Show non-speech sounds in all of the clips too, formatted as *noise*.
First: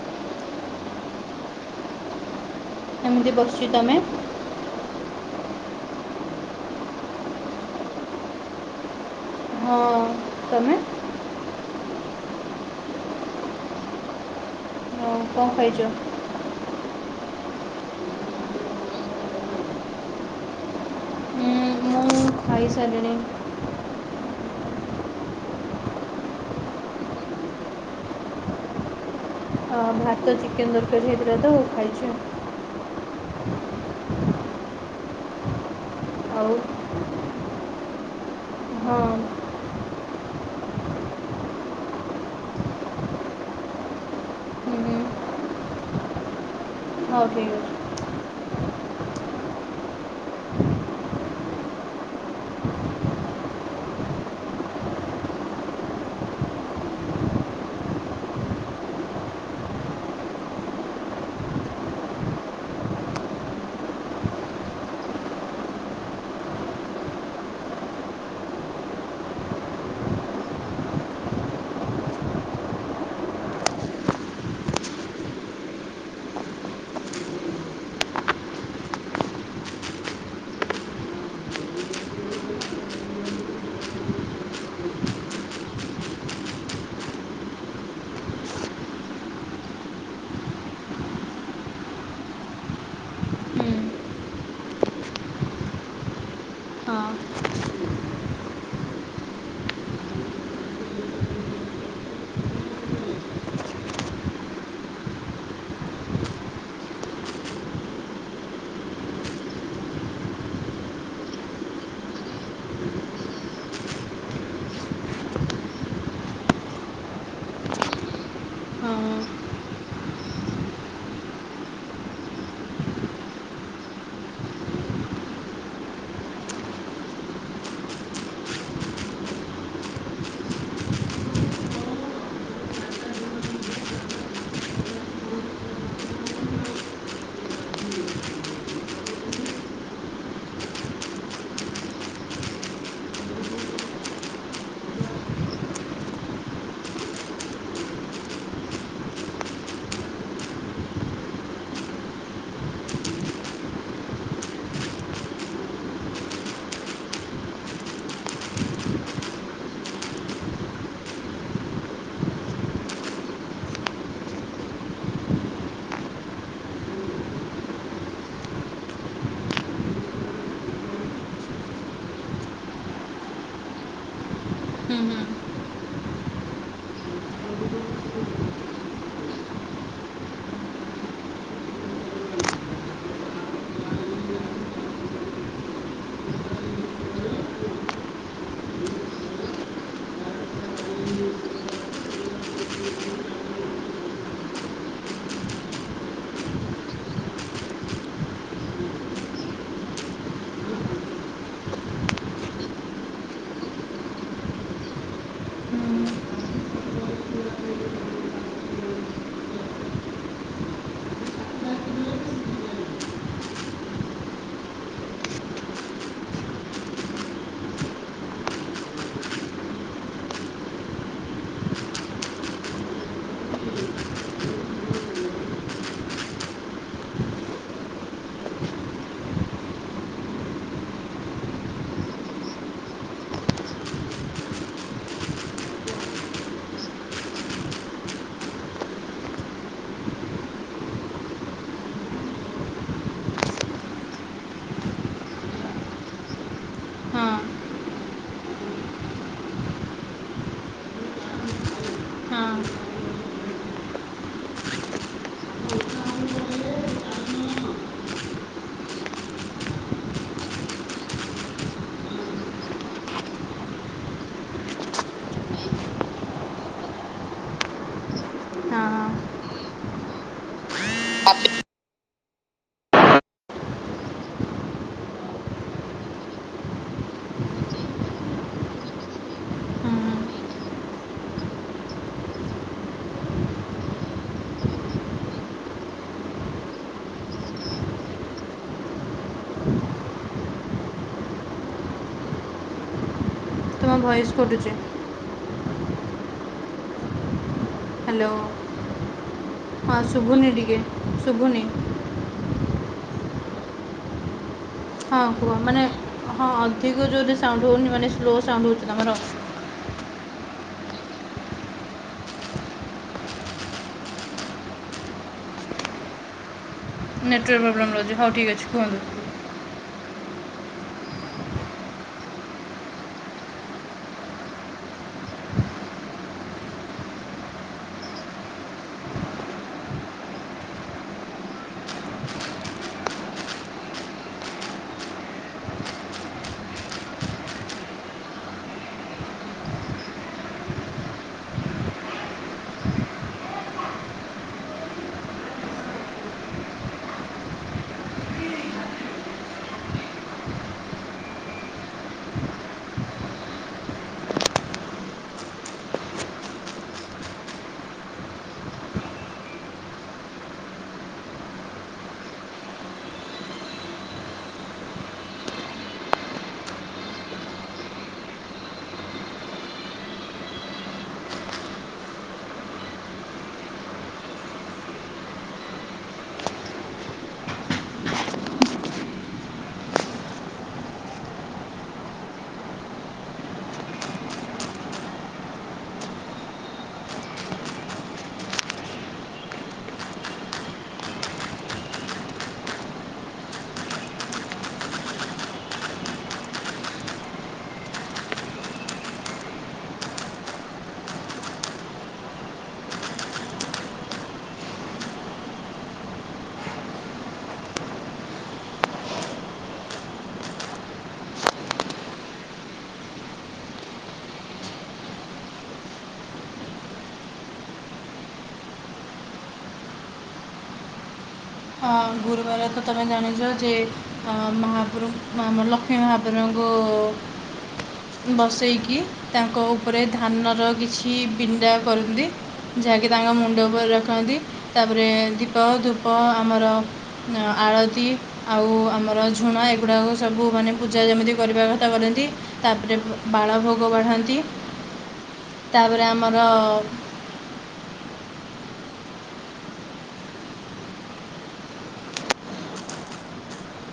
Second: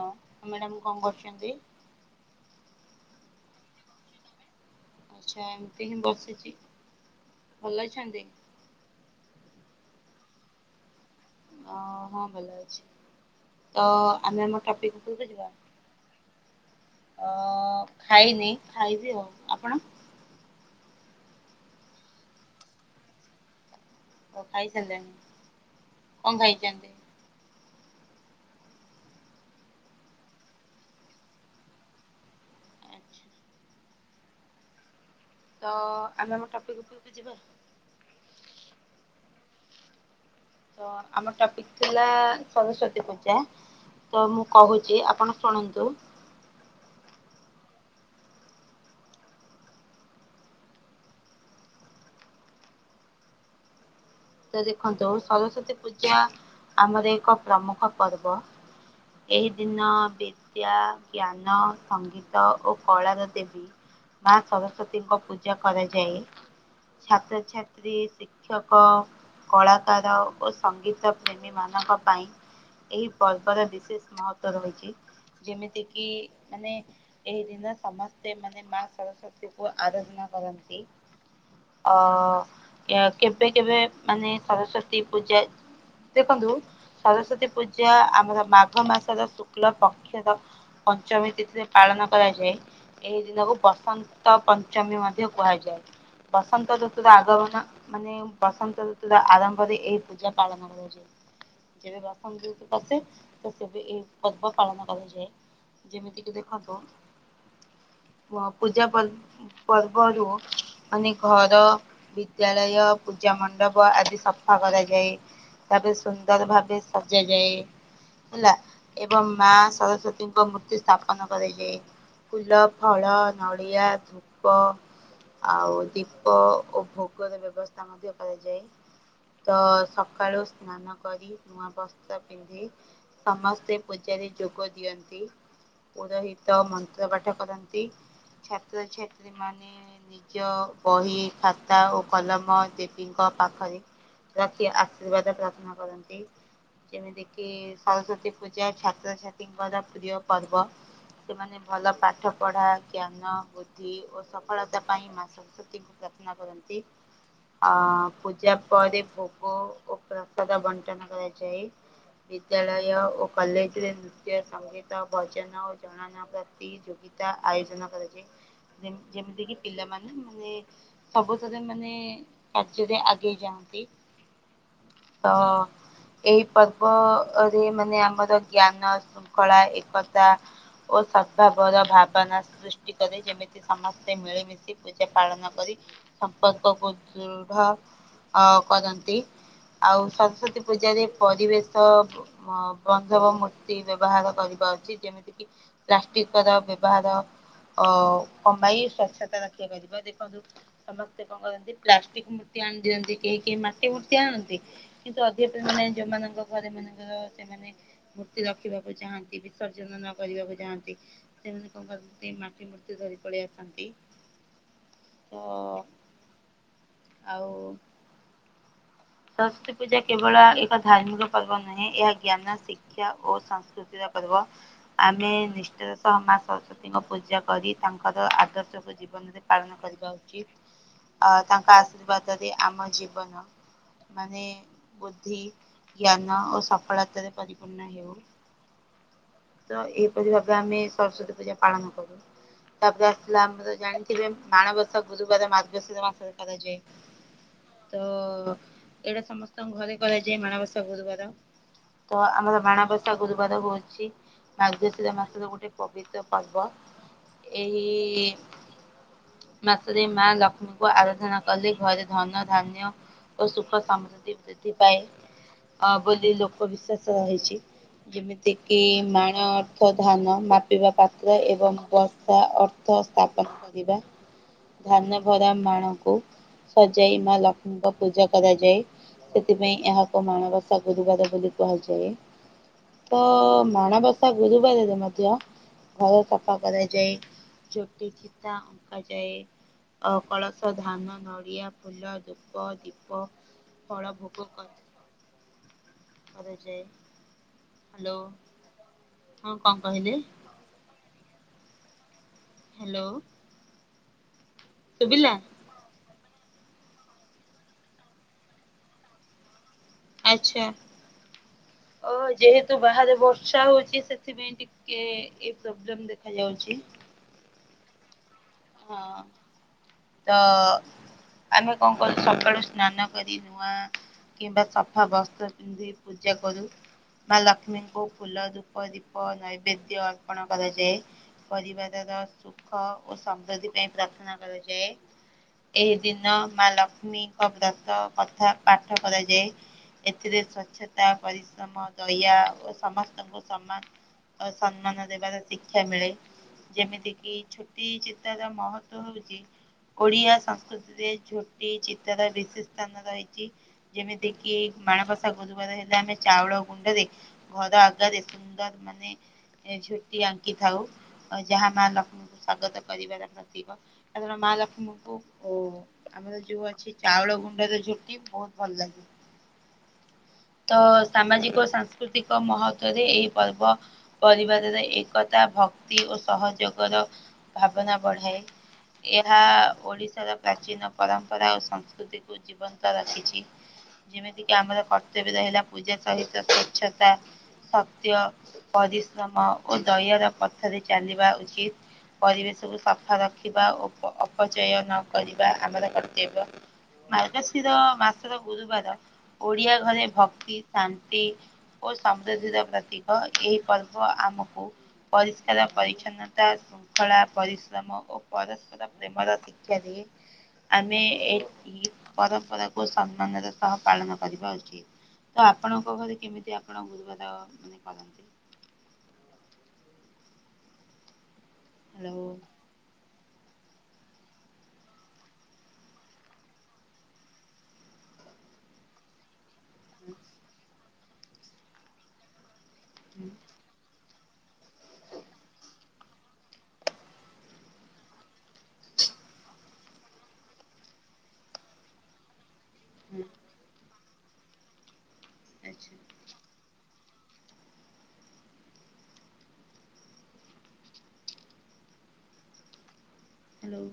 ହଁ ମ୍ୟାଡାମ କଣ କରୁଛନ୍ତି? ଏମିତି ବସିଛି ତମେ? ଆଚ୍ଛା ଏମିତି ହିଁ ବସିଛି ଭଲ ଅଛନ୍ତି। ହଁ ତମେ? ଅ ହଁ ଭଲ ଅଛି ତ ଆମେ ଆମ ଟପିକ ହଁ ଉପରକୁ ଯିବା। *unintelligible* ଅ ଖାଇନି ଖାଇବି ଆଉ ଆପଣ ହୁଁ ମୁଁ ଖାଇ ସାରିଲିଣି। ଓ ଖାଇ ସାରିଲେଣି କଣ ଖାଇଛନ୍ତି? ଅ ଭାତ ଚିକେନ ତରକାରୀ ହେଇଥିଲା ତ ଖାଇଛି। ଆଚ୍ଛା। ତ ଆମେ ଆମ ଆଉ ଟପିକ ଉପରକୁ ଯିବା। ହଁ। ତ ଆମ ଟପିକ ଥିଲା ସରସ୍ଵତୀ ପୂଜା। ତ ମୁଁ କହୁଛି ଆପଣ ଶୁଣନ୍ତୁ *unintelligible* ତ ଦେଖନ୍ତୁ ସରସ୍ଵତୀ ପୂଜା ଆମର ଏକ ପ୍ରମୁଖ ପର୍ବ। ଏହି ଦିନ ବିଦ୍ୟାଜ୍ଞାନ ସଙ୍ଗୀତ ଓ କଳାର ଦେବୀ ମା ସରସ୍ଵତୀଙ୍କ ପୂଜା କରାଯାଏ। ଛାତ୍ରଛାତ୍ରୀ ଶିକ୍ଷକ କଳାକାର ଓ ସଙ୍ଗୀତ ପ୍ରେମୀ ମାନଙ୍କ ପାଇଁ ଏହି ପର୍ବର ବିଶେଷ ମହତ୍ଵ ରହିଛି। ଯେମିତି କିି ମାନେ ଏଇଦିନ ସମସ୍ତେ ମାନେ ମା ସରସ୍ଵତୀ କୁ ଆରାଧନା କରନ୍ତି ଅ କେବେ କେବେ ମାନେ ସରସ୍ଵତୀ ପୂଜା ଦେଖନ୍ତୁ ସରସ୍ଵତୀ ପୂଜା ଆମର ମାଘ ମାସର ଶୁକ୍ଲ ପକ୍ଷର ପଞ୍ଚମୀ ତିଥିରେ ପାଳନ କରାଯାଏ। ଏହି ଦିନକୁ ଅଛି ବସନ୍ତ ପଞ୍ଚମୀ ମଧ୍ୟ କୁହାଯାଏ। ବସନ୍ତ ହଁ ଋତୁ ର ଆଗମନ ମାନେ ବସନ୍ତ ଋତୁ ଆରମ୍ଭରେ ଏହି ପୂଜା ପାଳନ କରାଯାଏ। ଯେବେ ବସନ୍ତ ଋତୁ ଆସେ ସେବେ ଏ ପର୍ବ ପାଳନ କରାଯାଏ ଯେମିତି କି ଦେଖନ୍ତୁ ପୂଜାପଲ ପର୍ବରୁ ମାନେ ଘର ବିଦ୍ୟାଳୟ ପୂଜାମଣ୍ଡପ ଆଦି ସଫା କରାଯାଏ ତାପରେ ସୁନ୍ଦର ଭାବେ ସଜାଯାଏ। ହେଲା ହଁ ହଁ ଏବଂ ମା ସରସ୍ଵତୀଙ୍କ ମୂର୍ତ୍ତି ସ୍ଥାପନ କରାଯାଏ। ଫୁଲ ଫଳ ନଡ଼ିଆ ଧୂପ ଆଉ ଦୀପ ଓ ଭୋଗର ବ୍ୟବସ୍ଥା ମଧ୍ୟ କରାଯାଏ। ତ ସକାଳୁ ସ୍ନାନ କରି ନୂଆ ବସ୍ତ୍ର ପିନ୍ଧି ସମସ୍ତେ ପୂଜାରେ ଯୋଗ ଦିଅନ୍ତି। ପୁରୋହିତ ମନ୍ତ୍ର ପାଠ କରନ୍ତି ଛାତ୍ରଛାତ୍ରୀ ମାନେ ନିଜ ବହି ଖାତା ଓ କଲମ ଦେବୀଙ୍କ ପାଖରେ ପ୍ରତି ଆଶୀର୍ବାଦ ପ୍ରାର୍ଥନା କରନ୍ତି। ଯେମିତି କିି ସରସ୍ଵତୀ ପୂଜା ଛାତ୍ରଛାତ୍ରୀଙ୍କର ପ୍ରିୟ ପର୍ବ। ସେମାନେ ଭଲ ପାଠ ପଢା ଜ୍ଞାନ ବୁଦ୍ଧି ଓ ସଫଳତା ପାଇଁ ମାସ ଙ୍କୁ ପ୍ରାର୍ଥନା କରନ୍ତି ଆ ପୂଜା ପରେ ଭୋଗ ଓ ପ୍ରସାଦ ବଣ୍ଟନ କରାଯାଏ। ବିଦ୍ୟାଳୟ ଓ କଲେଜରେ ଉଁ ନୃତ୍ୟ ସଙ୍ଗୀତ ଭଜନ ଓ ଜଣାଣ ପ୍ରତିଯୋଗିତା ଆୟୋଜନ କରାଯାଏ। ଯେମି ଯେମିତିକିି ପିଲାମାନେ ମାନେ ସବୁଥେରେ ମାନେ ଯଦି ଆଗେଇ ଯାଆନ୍ତି ତ ଏହି ପର୍ବ ଅ ରେ ମାନେ ଆମର ଜ୍ଞାନ ଶୃଙ୍ଖଳା ଏକତା ଓ ସଦ୍ଭାବର ଭାବାନା ସୃଷ୍ଟି କରେ ଯେମିତି ସମସ୍ତେ ମିଳିମିଶି ଏହି ପୂଜା ପାଳନ କରି ସମ୍ପର୍କକୁ ଦୃଢ ଅ କରନ୍ତି। ଆଉ ସରସ୍ଵତୀ ପୂଜାରେ ପରିବେଶ ମ ବନ୍ଧବ ମୂର୍ତ୍ତି ବ୍ୟବହାର କରିବା ଉଚିତ୍ ଯେମିତିକି ଇ ପ୍ଲାଷ୍ଟିକର ବେବହାର ଅ କମାଇ ସ୍ଵଚ୍ଛତା ରକ୍ଷା କରିବା ଦେଖନ୍ତୁ ସମସ୍ତେ କଁ କରନ୍ତି ପ୍ଲାଷ୍ଟିକ୍ ମୂର୍ତ୍ତି ଆଣି ଦଅନ୍ତି କେହି କେହି ମାଟି ମୂର୍ତ୍ତି ଆଣନ୍ତି। କିନ୍ତୁ ଅଧ୍ୟାପକମାନେ ଯୋଉମାନଙ୍କ ଘରେ ମାନେ ଧର ସେମାନେ ମୂର୍ତ୍ତି ରଖିବାକୁ ଚାହାନ୍ତି ବିସର୍ଜନ ନ କରିବାକୁ ଚାହାନ୍ତି ସେମାନେ କଁ କରନ୍ତି ମାଟି ମୂର୍ତ୍ତି ଧରି ପଳେଇ ଆସନ୍ତି ତ ଆଉ ସରସ୍ଵତୀ ପୂଜା କେବଳ ଏକ ଧାର୍ମିକ ପର୍ବ ନୁହେଁ ଏହା ଜ୍ଞାନ ଶିକ୍ଷା ଓ ସଂସ୍କୃ ତିର ପର୍ବ। ଆମେ ନିଷ୍ଟାର ସହ ମା ସରସ୍ଵତୀଙ୍କ ପୂଜା କରି ତାଙ୍କର ଆଦର୍ଶକୁ ଜି ଜୀବନେରେ ପାଳନ କରିବା ଉଚିତ୍ ଆ ତାଙ୍କ ଆଶୀର୍ବାଦରେ ଆମ ଜୀବନ ମାନେ ବୁଦ୍ଧି ଜ୍ଞାନ ଓ ସଫଳତାରେ ପରିପୂର୍ଣ୍ଣ ହେଉ। ତ ଏହିପରି ଭାବେ ଆମେ ସରସ୍ଵତୀ ପୂଜା ପାଳନ କରୁ। ତାପରେ ଆସିଲା ଆମର ଜାଣିଥିବେ ମାଣବସା ଗୁଲୁବାରେ ମାର୍ଗଶୀର ମାସରେ କରାଯାଏ। ହଁ ହଁ ହଁ ତ ଏଇଟା ସମସ୍ତଙ୍କ ଘରେ କରାଯାଏ ମାଣବସା ଗୁରୁବାର। ତ ଆମର ମାଣବସା ଗୁରୁବାର ହଉଚି ମାର୍ଗଶିର ମାସ ତ ଗୋଟେ ପବିତ୍ର ପର୍ବ ଏଇ ମାସେରେ ମା ଲକ୍ଷ୍ମୀଙ୍କୁ ଆରଧନା କଲେ ଘରେ ଧନ ଧାନ୍ୟ ଓ ସୁଖ ସମୃଦ୍ଦି ବୃଦ୍ଧି ପାଏ। ଅ ବୋଲି ଲୋକ ବିଶ୍ୱାସ ହେଇଛି ଯେମିତିକି ମା ନା ଅର୍ଥ ଧାନ ମାପିବା ପାତ୍ର ଏବଂ ବସ୍ ସା ଅର୍ଥ ସ୍ତାପନ କରିବା ଧାନ ଭରା ମାଣକୁ ସଜାଇ ମା ଲକ୍ଷ୍ମୀଙ୍କ ପୂଜା କରାଯାଏ। ସେଥିପାଇଁ ଏହାକୁ ମାଣବସା ଗୁରୁବାର ବୋଲି କୁହାଯାଏ। ତ ମାଣବସା ଗୁରୁବାରେରେ ମଧ୍ୟ ଘର ସଫା କରାଯାଏ ଛୋଟି ଚିତା ଅଙ୍କା ଯାଏ। ଅ କଳସ ଧାନ ନଡିଆ ଫୁଲ ଧୂପ ଦୀପ ତୁମ ଫଳ ଭଏସ୍ କଟୁଚି। *unintelligible* ଯାଏ ହାଲୋ କଣ ହଁ କହିଲେ? ଶୁଭୁନି ଟିକେ ଶୁଭୁନି। ହ୍ୟାଲୋ। ହଁ ଶୁଭିଲା କୁହ ମାନେ ହଁ ଅଧିକ ଜୋରରେ ସାଉଣ୍ଟୁ ହଉନି ମାନେ ସ୍ଲୋ ସାଉଣ୍ଡୁ ହଉଛି ତମର। ଆଛା ଓ ଯେହେତୁ ବାହାରେ ବର୍ଛା ହଉଛି ସେଥିପେଇଁ ଟିକେ ଏ ପ୍ରୋବ୍ଲେମ ଦେଖାଯାଉଛି। ନେଟୱର୍କ ପ୍ରୋବ୍ଲେମ୍ ରହୁଚି ହଉ ଠିକ୍ ଅଛି କୁହନ୍ତୁ। ହଁ ତ ଆମେ କଁ କରୁ ସକାଳୁ ସ୍ନାନ କରି ନୂଆ କିମ୍ବା ସଫା ବସ୍ତ୍ର ପିନ୍ଧି ପୂଜା କରୁ। ମା ଲକ୍ଷ୍ମୀଙ୍କୁ ଫୁଲ ଧୂପ ଦୀପ ନୈବେଦ୍ୟ ଅର୍ପଣ କରାଯାଏ। ପରିବାରର ସୁଖ ଓ ସମୃଦ୍ଧି ପାଇଁ ପ୍ରାର୍ଥନା କରାଯାଏ। ଏହି ଦିନ ମା ଲକ୍ଷ୍ମୀଙ୍କ ବ୍ରତ କଥା ପାଠ କରାଯାଏ। ଏଥିରେ ସ୍ୱଛତା ପରିଶ୍ରମ ଦୟା ଓ ସମସ୍ତଙ୍କୁ ସମାନ ଅ ସମ୍ମାନ ଦେବାର ଶିକ୍ଷା ମିଳେ ଯେମିତି କିି ଝୋଟି ଚି ତାର ମହତ୍ଵ ହଉଛି ଓଡିଆ ସଂସ୍କୃତିରେ ଝୋଟି ଚିତାର ବିସେଷ ସ୍ଥାନ ରହିଛି। ଯେମିତି କିି ମାଣବସା ଗୁରୁବାର ହେଲେ ଆମେ ଚାଉଳ ଗୁଣ୍ଡରେ ଘର ଆଗରେ ସୁନ୍ଦର ମାନେ ଝୋଟି ଆଙ୍କିଥାଉ ଯାହା ମା ଲକ୍ଷ୍ମୀଙ୍କୁ ସ୍ଵାଗତ କରିବାର ପ୍ରତିକ। ତାପରେ ମା ଲକ୍ଷ୍ମୀଙ୍କୁ ଆମର ଯୋଉ ଅଛି ଚାଉଳ ଗୁଣ୍ଡ ର ଝୁଟି ବହୁତ ଭଲ ଲାଗେ। ତ ସାମାଜିକ ଓ ସାଂସ୍କୃତିକ ମହତ୍ଵରେ ଏହି ପର୍ବ ପରିବାରରେ ଏକତା ଭକ୍ତି ଓ ସହଯୋଗର ଭାବନା ବଢାଏ। ଏହା ଓଡିଶାର ପ୍ରାଚୀନ ପରମ୍ପରା ଓ ସଂସ୍କୃତି ଜୀବନ୍ତ ରଖିଛି ଯେମିତି କି ଆମର କ ଯେବେଦ ହେଲା ପୂଜା ସହିତ ସ୍ୱଚ୍ଛତା। ସତ୍ୟ ପରିଶ୍ରମ ଓ ଦୟାର ପଥରେ ଚାଲିବା ଉଚିତ। ପରିବେଶକୁ ସଫା ରଖିବା ଓ ଅପ ଅପଚୟ ନ କରିବା ଆମର କର୍ତ୍ତବ୍ୟ। ମାର୍ଗଶିର ମାସର ଗୁରୁବାର ଓଡିଆ ଘରେ ଭକ୍ତି ଶାନ୍ତି ଓ ସମୃଦ୍ଧିର ପ୍ରତୀକ ଏହି ପର୍ବ ଆମକୁ ପରିଷ୍କାର ପରିଚ୍ଛନ୍ନତା ଶୃଙ୍ଖଳା ପରିଶ୍ରମ ଓ ପରସ୍ପର ପ୍ରେମର ଶିକ୍ଷା ଦିଏ। ଆମେ ଏ ପରମ୍ପରାକୁୁ ସମ୍ମାନର ସହ ପାଳନ କରିବା ଉଚିତ୍। ତି ତ ଆପଣଙ୍କ ଘରେ କେମିତି ଆପଣ ଗୁରୁବାର ମାନେ କରନ୍ତି? ହ୍ୟାଲୋ। ଗୁରୁବାର ତ ତମେ ଜାଣିଛ ଯେ ମହାପ୍ର ଆମ ଲକ୍ଷ୍ମୀ ମହାପ୍ରଭୁଙ୍କୁ ବସେଇକି ତାଙ୍କ ଉପରେ ଧାନର କିଛି ବିଣ୍ଡା କରନ୍ତି ଯାହାକି ତାଙ୍କ ମୁଣ୍ଡ ଉପରେ ରଖ ଖନ୍ତି ତାପରେ ଦୀପ ଧୂପ ଆମର ଅଁ ଆଳତି ଆଉ ଆମର ଝୁଣା ଏଗୁଡ଼ାକ ସବୁ ମାନେ ପୂଜା ଯେମିତି କରିବା କଥା କରନ୍ତି। ତାପରେ ବାଳ ଭୋଗ ବାଢ଼ନ୍ତି ଆଚ୍ଛା ତାପରେ ଆମର ହ୍ୟାଲୋ।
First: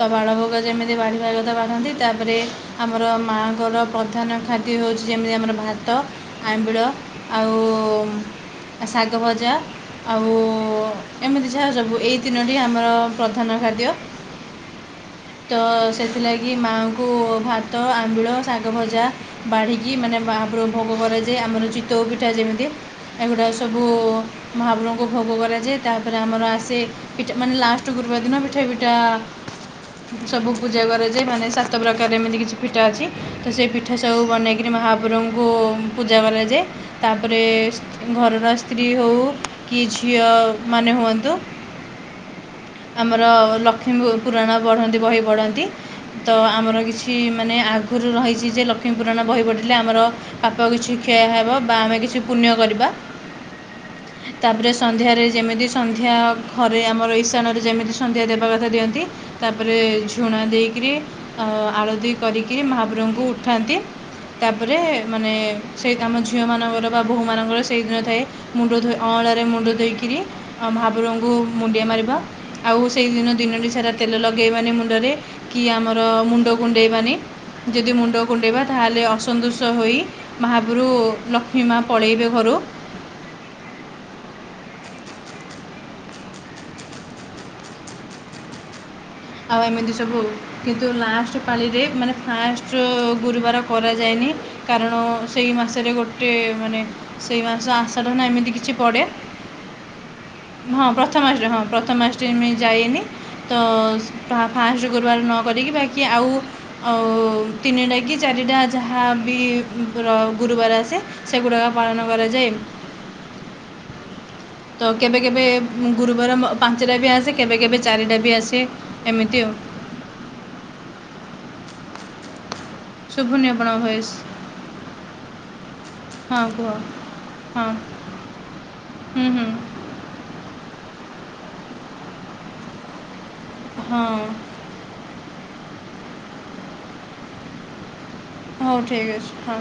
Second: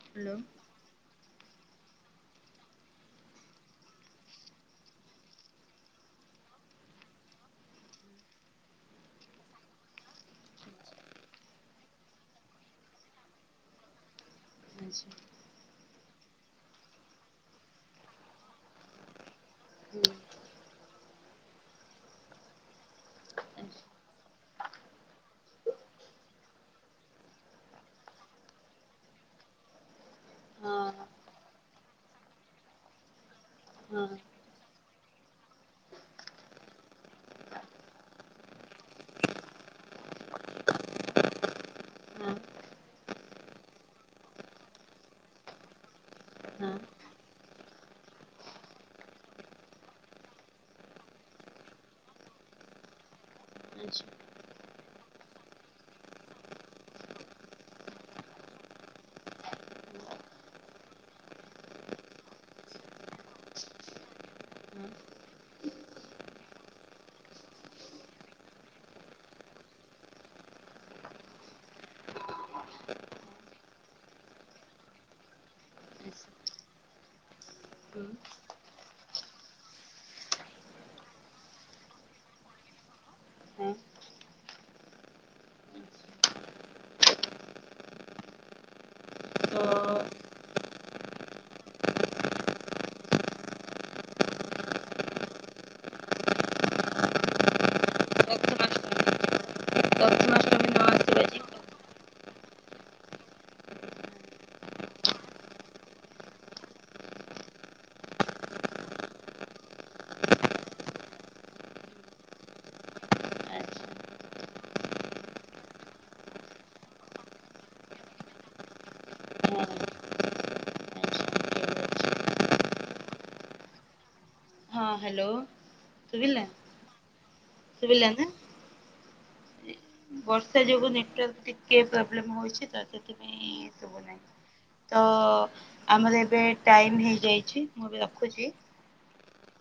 ତା ବାଳ ହ୍ୟାଲୋ ଭୋଗ ଯେମିତି ବାଢିବା *unintelligible* ତ ବାଢ଼ନ୍ତି ତାପରେ ଆମର ମାଆଙ୍କର ପ୍ରଧାନ ଖାଦ୍ୟ ହେଉଛି ଯେମିତି ଆମର ଭାତ। ଆମ୍ବିଳ ଆଉ ଶାଗ ଭଜା ଆଉ ଏମିତି ଯାହା ସବୁ ଏଇ ତିନୋଟି ଆମର ପ୍ରଧାନ ଖାଦ୍ୟ। ଆଚ୍ଛା। ତ ସେଥିଲାଗି ମାଆଙ୍କୁ ଭାତ ଆମ୍ବିଳ ଶାଗ ଭଜା ବାଢ଼ିକି ହଁ। ମାନେ ମହାପୁରୁଙ୍କୁ ଭୋଗ କରାଯାଏ। ଆମର ଚିତଉ ପିଠା ଯେମିତି। ଏଗୁଡ଼ା ସବୁ ମହାପ୍ରଭୁଙ୍କୁ ଭୋଗ କରାଯାଏ ତାପରେ ଆମର ଆସେ ପିଠା ମାନେ ଲାଷ୍ଟ ଗୁରୁବାରଦିନ ପିଠା ପିଠା ସବୁ ପୂଜା କରାଯାଏ ମାନେ ସାତ ପ୍ରକାର ଏମିତି କିଛି ପିଠା ଅଛି ତ ସେଇ ହଁ ପିଠା ହଁ ସବୁ ବନେଇକି ରେ ମହାପୁରୁଙ୍କୁ ପୂଜା କରାଯାଏ। ତାପରେ ଘରର ସ୍ତ୍ରୀ ହଉ କି ଝିଅ ମାନେ ହୁଅନ୍ତୁ ହଁ ଆମର ଲକ୍ଷ୍ମୀ ପୁରାଣ ପଢନ୍ତି ବହି ପଢନ୍ତି ତ ଆମର କିଛି ଏଠି ମାନେ ଆଗରୁ ରହିଛି ଯେ ଲକ୍ଷ୍ମୀପୁରାଣ ବହି ପଢ଼ିଲେ ଆମର ପାପ କିଛି କ୍ଷୟ ହେବ ବା ଆମେ କିଛି ପୁଣ୍ୟ କରିବା। ଆଚ୍ଛା। ତାପରେ ସନ୍ଧ୍ୟାରେ ଯେମିତି ସନ୍ଧ୍ୟା ଘରେ ଆମର ଇଶାନରେ ଯେମିତି ସନ୍ଧ୍ୟା ଦେବା କଥା ଦିଅନ୍ତି। ତାପରେ ଝୁଣା ଦେଇକରି ଆଳତି କରିକିରି ମହାପୁରୁଙ୍କୁ ଉଠାନ୍ତି। ତାପରେ ହଁ ମାନେ ସେଇ ଆମ ଝିଅ ମାନଙ୍କର ବା ବୋହୂ ମାନଙ୍କର ସେଇଦିନ ଥାଏ। ମୁଣ୍ଡ ଧୋଇ ଅଁଳାରେ ମୁଣ୍ଡ ଧୋଇକିରି ଆ ମହା ପୁରଙ୍କୁ ମୁଣ୍ଡିଆ ମାରିବା। ଆଉ ସେଇଦିନ ଦିନଟି ସାରା ତେଲ ଲଗେଇବାନି ମୁଣ୍ଡରେ କି ଆମର ମୁଣ୍ଡ କୁଣ୍ଡେଇବାନି। ଯଦି ଆଚ୍ଛା ମୁଣ୍ଡ କୁଣ୍ଡେଇବା ତାହେଲେ ଅସନ୍ତୁଷ ହୋଇ ମାହାପୁରୁ ଲକ୍ଷ୍ମୀ ମା ପଳେଇବେ ଘରୁ। ହଁ। ଆଉ ଏମିତି ସବୁ କିନ୍ତୁ ଲାଷ୍ଟ ପାଳିରେ ମାନେ ଫାଷ୍ଟ ଗୁରୁବାର କରାଯାଏନି। କାରଣ ସେଇ ମାସରେ ଗୋଟେ ମାନେ ସେଇ ମାସ ଆଶାଢ଼ ନା ଏମିତି କିଛି ପଡ଼େ। ପ୍ରଥମା ଅଷ୍ଟ ହଁ ପ୍ରଥମା ଅଷ୍ଟମୀ ହଁ ପ୍ରଥମା ଅଷ୍ଟମୀ ପାଇଁ ଯାଇନି। ତ ଫା ଫାଷ୍ଟ ଗୁରୁବାର ନ କରିକି ବାକି ଆଉ ଆଉ ତିନିଟା କି ଚାରିଟା ଯାହା ବି ଗୁର ଗୁରୁବାର ଆସେ। ସେଗୁଡ଼ାକ ପାଳନ କରାଯାଏ। ଆଚ୍ଛା ହଁ ତ କେବେ କେବେ ଉଁ ଗୁରୁବାର ମ ପାଞ୍ଚଟା ବି ଆସେ କେବେ କେବେ ଚାରିଟା ବି ଆସେ ଏମିତି ଆଉ। ଆଚ୍ଛା ଠିକ୍ ଅଛି ଶୁଭୁନି ଆପଣଙ୍କ ଭଏସ୍। ହଁ ହାଲୋ। ହଁ କୁହ ହଁ ଶୁଭିଲା ନା? ହୁଁ ହୁଁ। ବର୍ଷା ଯୋଗୁ ନେଟୱାର୍କ ଟିକେ ପ୍ରୋବ୍ଲେମ ହଉଛି ତା ସେଥିପାଇଁ ଶୁଭୁ ହଁ ନାହିଁ। ତ ଆମର ଏବେ ଟାଇମ ହେଇଯାଇଛି ମୁଁ ଏବେ ରଖୁଛି। ହଉ ଠିକ୍ ଅଛି ହଁ।